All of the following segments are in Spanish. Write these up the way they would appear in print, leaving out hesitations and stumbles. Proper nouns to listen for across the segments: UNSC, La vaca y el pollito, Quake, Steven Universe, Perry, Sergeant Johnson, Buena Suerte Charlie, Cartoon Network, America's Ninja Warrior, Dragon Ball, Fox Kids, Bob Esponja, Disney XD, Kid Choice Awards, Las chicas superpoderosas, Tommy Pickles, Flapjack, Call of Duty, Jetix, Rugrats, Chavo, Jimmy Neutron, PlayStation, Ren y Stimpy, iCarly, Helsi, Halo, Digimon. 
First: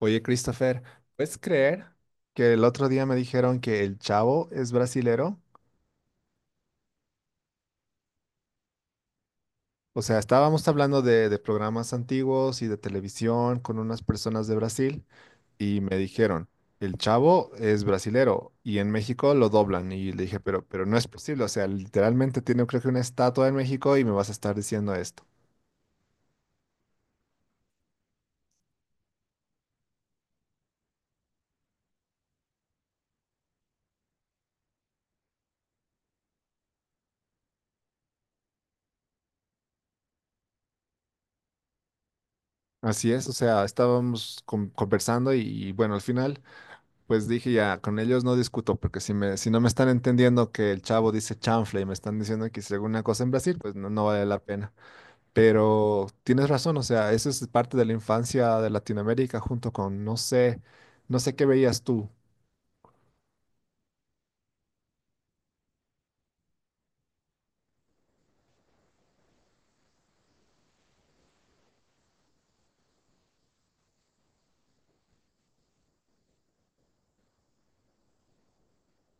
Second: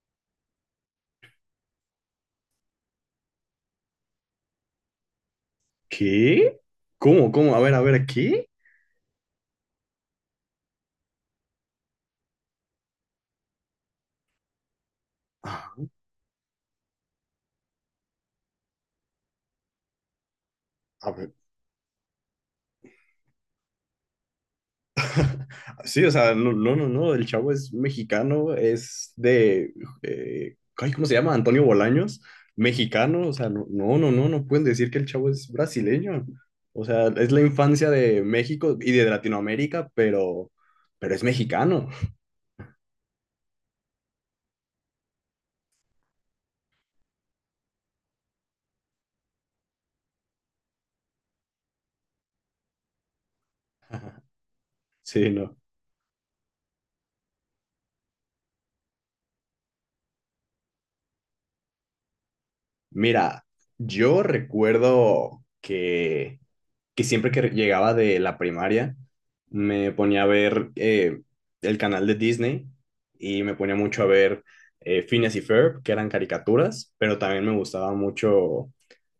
Oye, Christopher, ¿puedes creer que el otro día me dijeron que el Chavo es brasilero? ¿Qué? ¿Cómo? ¿Cómo? A ver, ¿qué? O sea, estábamos hablando de programas antiguos y de televisión con unas personas de Brasil Ah. y me dijeron, el Chavo es brasilero y en México lo doblan. Y le dije, pero no es A ver. posible, o sea, literalmente tiene creo que una estatua en México y me vas a estar diciendo esto. Sí, o sea, no, no, no, no, el chavo es mexicano, es de, ay, ¿cómo se llama? Antonio Bolaños, mexicano, o sea, no, no, no, no, no pueden decir que el chavo es brasileño. O sea, es la infancia de México y de Latinoamérica, pero es mexicano. Así es, o sea, estábamos conversando y bueno, al final pues dije ya, con ellos no discuto, porque si me, si no me están entendiendo que el chavo dice chanfle y me están diciendo que hice alguna cosa en Brasil, pues no, no vale la pena. Sí, no. Pero tienes razón, o sea, eso es parte de la infancia de Latinoamérica junto con, no sé, no sé qué veías tú. Mira, yo recuerdo que siempre que llegaba de la primaria me ponía a ver el canal de Disney y me ponía mucho a ver Phineas y Ferb, que eran caricaturas, pero también me gustaba mucho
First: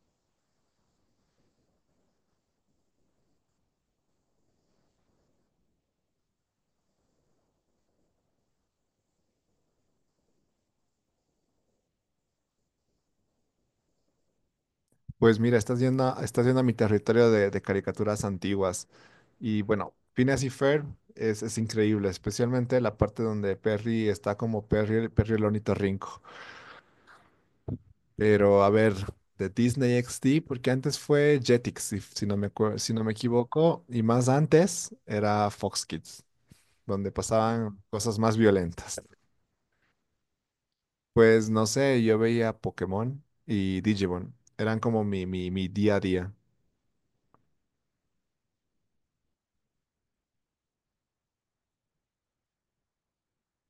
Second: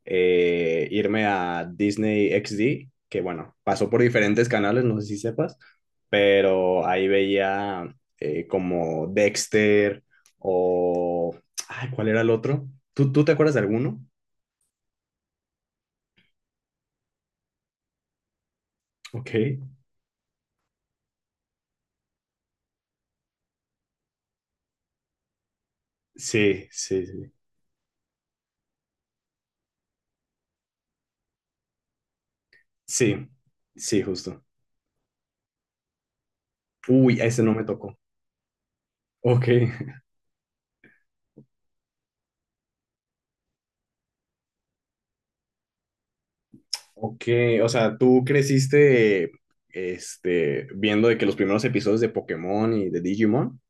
irme a Disney XD, que bueno, pasó por diferentes canales, no sé si sepas, pero ahí veía como Dexter o. Ay, ¿cuál era el otro? ¿Tú te acuerdas de alguno? Pues mira, estás yendo a mi territorio de caricaturas antiguas. Ok, Y bueno, Phineas y Ferb es increíble, especialmente la parte donde Perry está como Perry el ornitorrinco. sí, sí, sí. Pero a ver, de Disney XD, porque antes fue Jetix, si si no me Sí, equivoco, sí, y más justo. antes era Fox Kids, donde Uy, a ese no me pasaban tocó. cosas más violentas. Ok. Pues no sé, yo veía Pokémon y Digimon, eran como mi día a día. Ok. O sea, tú creciste viendo de que los primeros episodios de Pokémon y de Digimon.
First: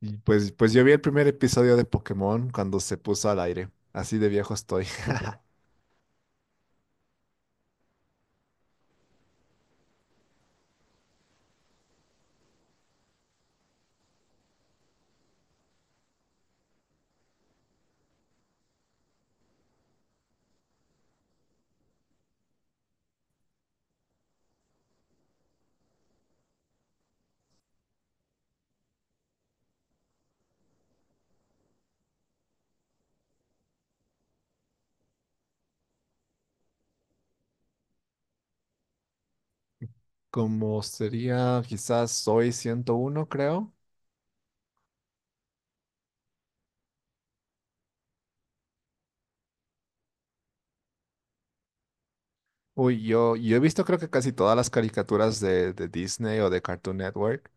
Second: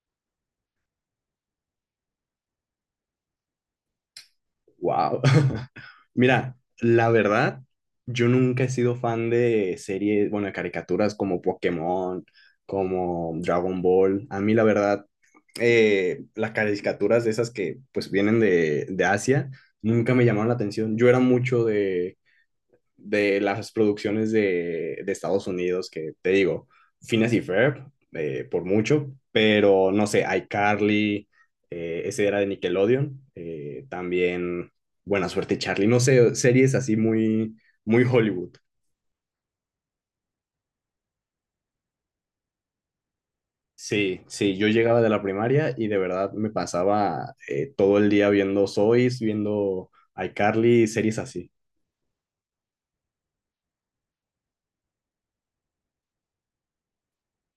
Y pues yo vi el primer episodio de Pokémon cuando se puso al aire, así de viejo estoy. Wow. Mira, la verdad, yo nunca he sido fan de series, bueno, de caricaturas como Pokémon, como Dragon Ball. A mí, la verdad, las caricaturas de esas que pues vienen de Asia nunca me llamaron la atención. Yo era mucho de las producciones de Estados Unidos, que te digo, Finas y Ferb, por mucho, pero no sé, iCarly, ese era de Nickelodeon, también Buena Suerte Charlie, no sé, series así muy, muy Hollywood. Como sería quizás Soy 101 creo. Sí, sí, yo llegaba de la primaria y de verdad me pasaba todo el día viendo Sois, viendo iCarly, series así. Uy, yo he visto creo que casi todas las caricaturas de Disney o de Cartoon Network,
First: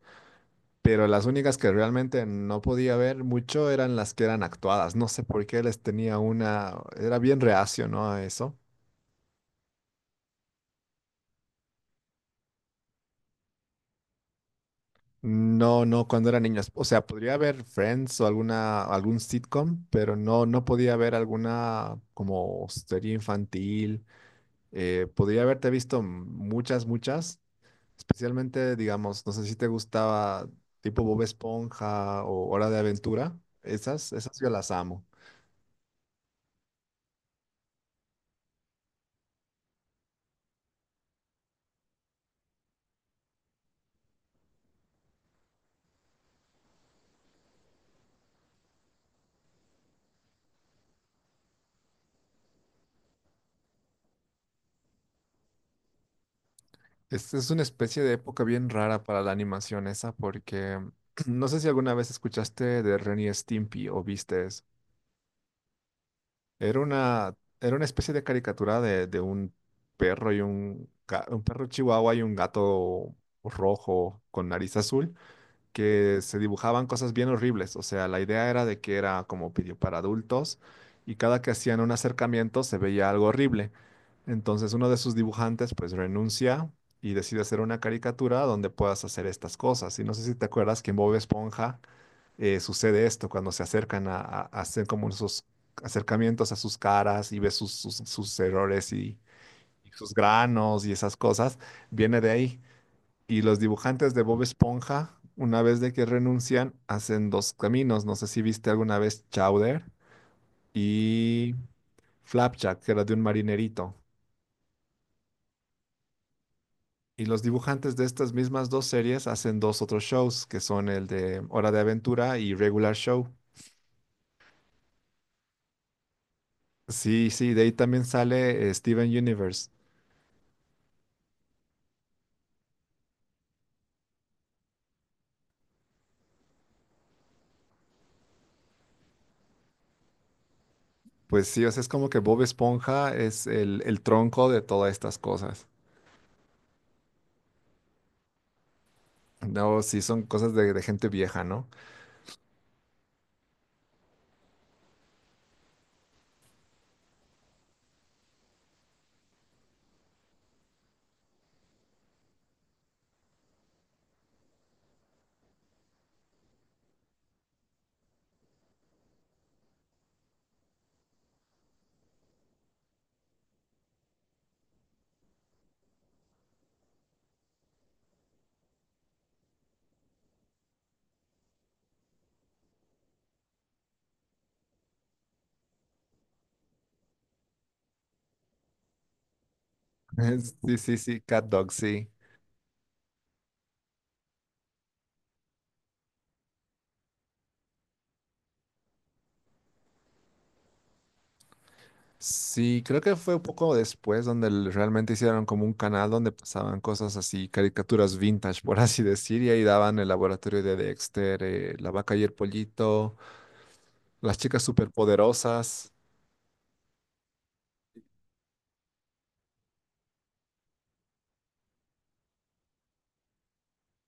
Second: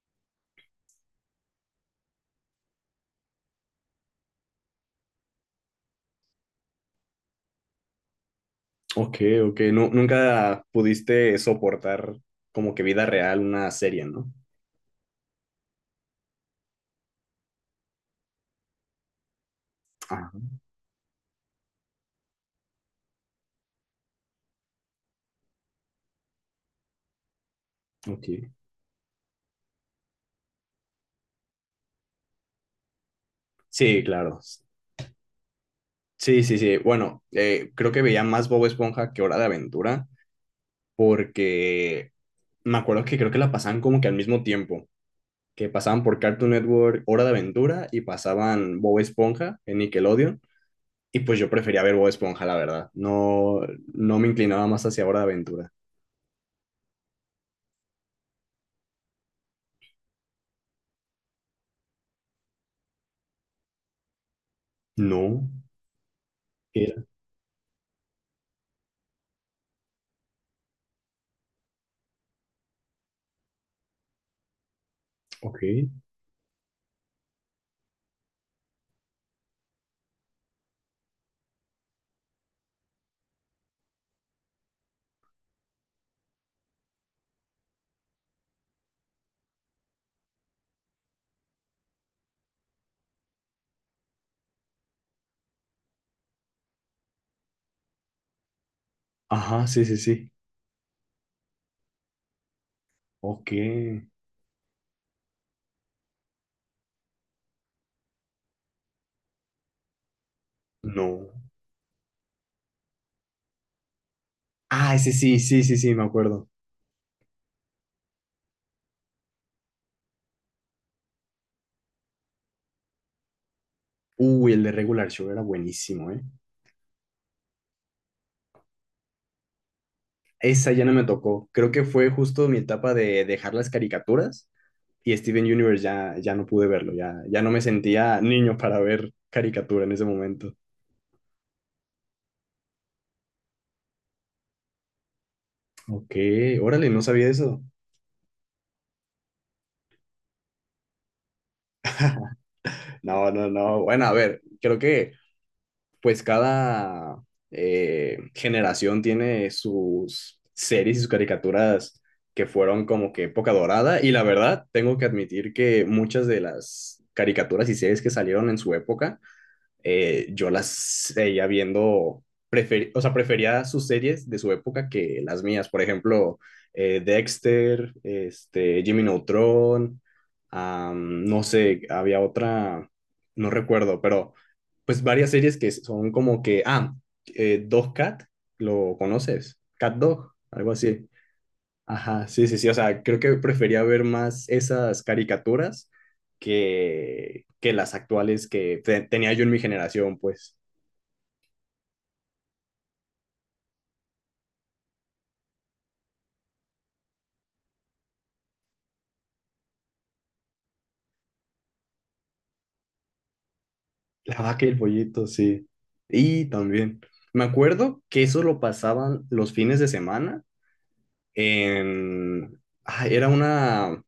pero las únicas que realmente no podía ver mucho eran las que eran actuadas. No sé por qué les tenía una, era bien reacio, ¿no? A eso. Ok, ok, nunca pudiste soportar como que vida real una serie, ¿no? No, no, cuando era niño. O sea, podría ver Friends o alguna, algún sitcom, pero Ah. No podía ver alguna como serie infantil. Podría haberte visto muchas, muchas. Ok. Especialmente, digamos, no sé si te gustaba tipo Bob Esponja o Hora de Aventura. Sí, Esas, claro. esas yo las amo. Sí, sí, sí. Bueno, creo que veía más Bob Esponja que Hora de Aventura, porque me acuerdo que creo que la pasaban como que al mismo tiempo, que pasaban por Cartoon Network Hora de Aventura y pasaban Bob Esponja en Nickelodeon, y pues yo prefería ver Bob Esponja, la verdad. No, no me inclinaba más hacia Hora de Aventura. Es una especie de época bien rara para la animación esa porque no sé si alguna vez escuchaste de Ren y Stimpy o viste eso. No, ¿qué era? Era una especie de caricatura de un perro y un, un perro chihuahua y un gato rojo con nariz azul, Ok. que se dibujaban cosas bien horribles. O sea, la idea era de que era como video para adultos y cada que hacían un acercamiento se veía algo horrible. Entonces uno de sus dibujantes pues renuncia y decide hacer una caricatura donde puedas hacer estas cosas. Y no sé si te acuerdas que en Bob Esponja sucede esto cuando se acercan a hacer como esos acercamientos a sus caras y ves sus errores Ajá, sí, y sí, sus sí. granos y esas cosas. Viene de ahí. Y Ok. los dibujantes de Bob Esponja, una vez de que renuncian, hacen dos caminos. No sé si viste alguna vez Chowder No. y Flapjack, que era de un marinerito. Ah, ese sí, sí, sí, sí, me acuerdo. Y los dibujantes de estas mismas dos series hacen dos otros shows, que son el de Hora de Aventura y Regular Show. Uy, el de Regular Show era buenísimo, ¿eh? Sí, sí, de ahí también sale Steven Universe. Esa ya no me tocó. Creo que fue justo mi etapa de dejar las caricaturas y Steven Universe ya, ya no pude verlo, ya, ya no me sentía niño para ver caricatura en ese momento. Pues sí, o sea, es como que Bob Esponja es el tronco de todas estas cosas. Ok, órale, no sabía eso. No, sí, son cosas de gente vieja, ¿no? No, no, no. Bueno, a ver, creo que pues cada generación tiene sus series y sus caricaturas que fueron como que época dorada y la verdad tengo que admitir que muchas de las caricaturas y series que salieron en su época yo las seguía viendo, o sea, prefería sus series de su época que las mías. Por ejemplo, Dexter, Jimmy Neutron, no sé, había otra, no recuerdo, pero pues varias series que son como que, Dog Cat, ¿lo conoces? Cat Dog, algo Sí, sí, así. sí, Cat Dog, sí. Ajá, sí, sí, sí, o sea, creo que prefería ver más esas caricaturas que las actuales que tenía yo en mi generación, pues. Sí, creo que fue un poco después donde realmente hicieron como un canal donde pasaban cosas así, caricaturas vintage, por así decir, y ahí daban el laboratorio de Dexter, la vaca y el pollito, La las chicas vaca y el pollito, sí. superpoderosas. Y también, me acuerdo que eso lo pasaban los fines de semana en. Ah, era una.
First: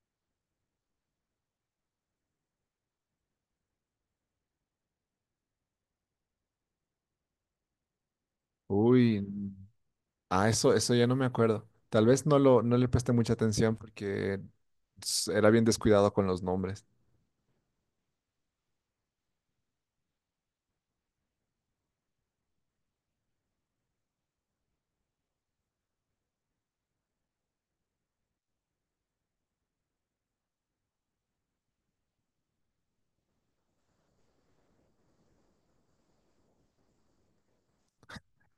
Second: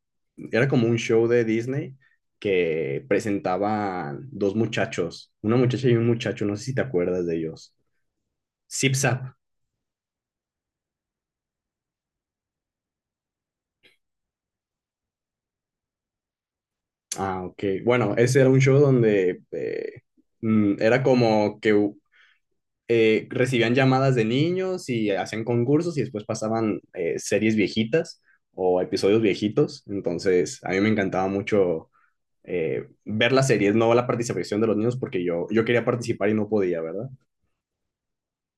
Era como un show de Disney que presentaban dos muchachos, una muchacha y un muchacho, no sé si te acuerdas de ellos. Zip Uy, Zap. ah, eso ya no me acuerdo. Tal vez no le presté mucha atención porque era bien descuidado con los nombres. Ah, ok. Bueno, ese era un show donde era como que recibían llamadas de niños y hacían concursos y después pasaban series viejitas o episodios viejitos. Entonces, a mí me encantaba mucho ver las series, no la participación de los niños porque yo quería participar y no podía, ¿verdad?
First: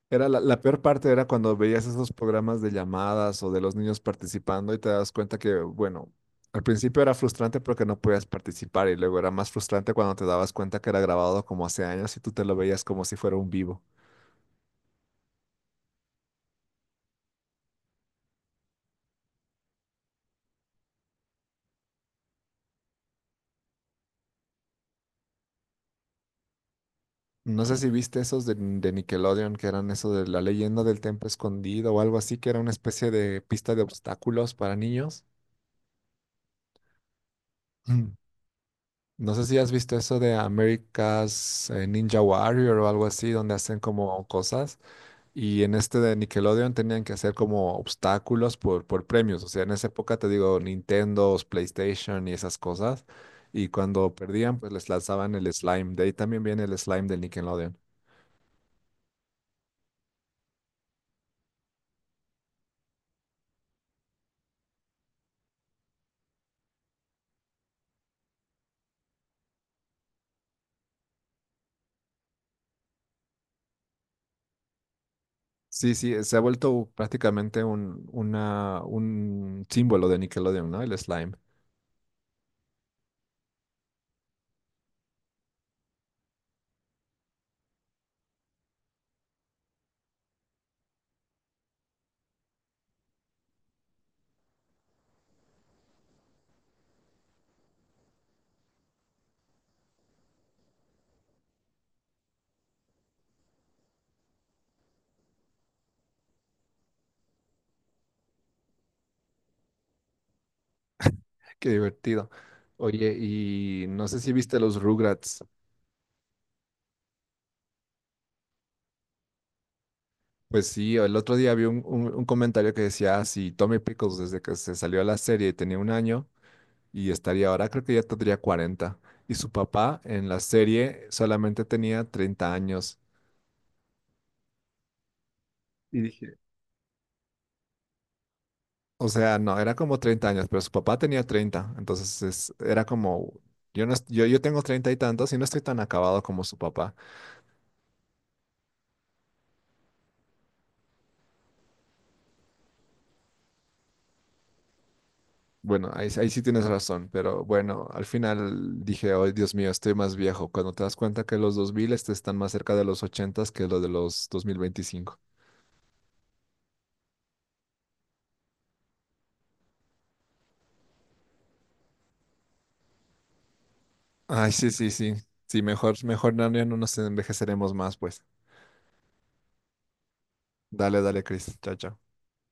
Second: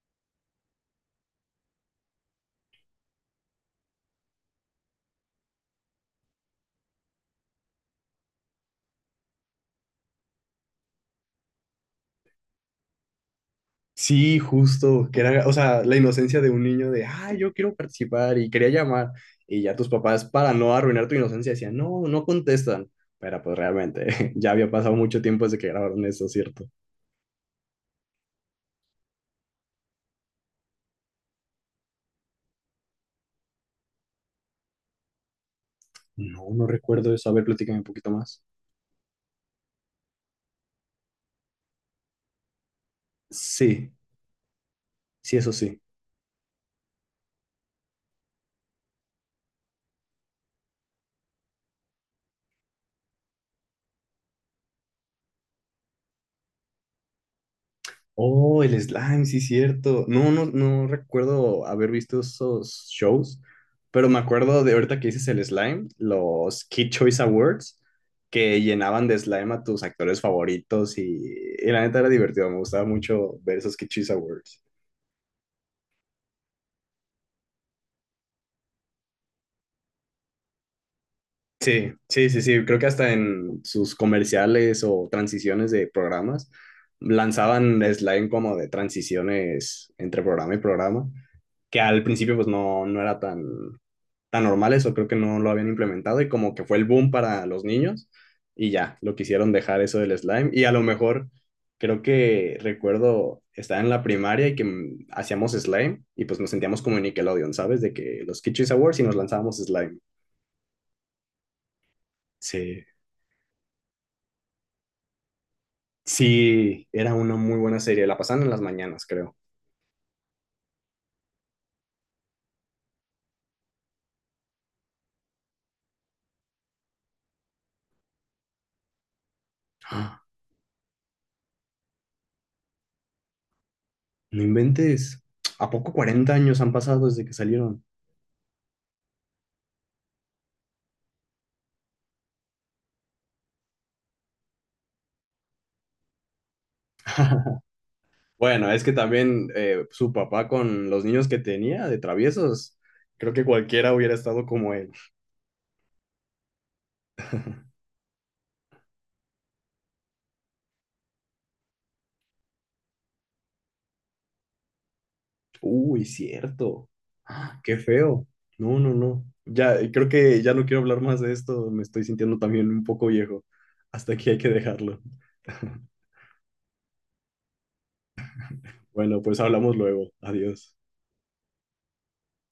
Era la peor parte era cuando veías esos programas de llamadas o de los niños participando y te das cuenta que, bueno, al principio era frustrante porque no podías participar y luego era más frustrante cuando te dabas cuenta que era grabado como hace años y tú te lo veías como si fuera un vivo. Sí, justo, que era, o sea, la inocencia de un niño de, ah, yo quiero participar y quería llamar. Y ya tus papás, para no arruinar tu inocencia, decían, no, no contestan. Pero pues realmente, ya había pasado mucho tiempo desde que grabaron eso, ¿cierto? No sé si viste esos de Nickelodeon que eran eso de la leyenda del templo escondido o algo así, que era una especie de pista de obstáculos para niños. No, no recuerdo eso. A ver, platícame un poquito más. No sé si has visto eso de America's Ninja Warrior o algo así, donde hacen Sí, como cosas. sí, eso Y en sí. este de Nickelodeon tenían que hacer como obstáculos por premios. O sea, en esa época te digo Nintendo, PlayStation y esas cosas. Y cuando perdían, pues les lanzaban el slime. De ahí también viene el slime del Nickelodeon. Oh, el slime, sí, cierto. No, no, no recuerdo haber visto esos shows, pero me acuerdo de ahorita que dices el slime, los Kid Choice Awards, que llenaban de slime a tus actores favoritos y la neta era divertido. Me gustaba mucho ver esos Kid Choice Awards. Sí, sí, se ha vuelto prácticamente un símbolo de Nickelodeon, ¿no? El slime. Sí, sí, sí, sí. Creo que hasta en sus comerciales o transiciones de programas lanzaban slime como de transiciones entre programa y programa, que al principio pues no, no era tan tan normales o creo que no lo habían implementado y como que fue el boom para los niños y ya, lo quisieron dejar eso del slime y a lo mejor creo que recuerdo estar en la primaria y que hacíamos slime y pues nos sentíamos como en Nickelodeon, ¿sabes? De que los Kitchen Awards y nos lanzábamos slime. Qué divertido. Sí. Oye, y no sé si viste los Rugrats. Sí, era una muy buena serie, la pasaban en las mañanas, creo. Pues sí, el otro día vi un comentario que decía, si Tommy Pickles desde que se salió a la serie tenía 1 año y estaría ahora, creo que ya tendría 40. Y su papá ¡Ah! en la serie solamente tenía 30 años. No inventes. ¿A poco Y 40 dije, años han pasado desde que salieron? o sea, no, era como 30 años, pero su papá tenía 30. Entonces era como, yo, no, yo tengo 30 y tantos y no estoy tan acabado como su papá. Bueno, es que también su papá con los niños que tenía de traviesos, creo que cualquiera hubiera estado como él. Bueno, ahí sí tienes razón, pero bueno, al final dije, oh, Dios mío, estoy más viejo. Cuando te das cuenta que los 2000 este, están más cerca de los 80 que lo de los 2025. Uy, cierto. Ah, qué feo. No, no, no. Ya, creo que ya no quiero hablar más de esto. Me estoy sintiendo también un poco viejo. Hasta aquí hay que Ay, sí, sí, dejarlo. sí. Sí, mejor no, ya no nos envejeceremos más, pues. Bueno, pues hablamos luego. Adiós. Dale, dale, Chris. Chao, chao.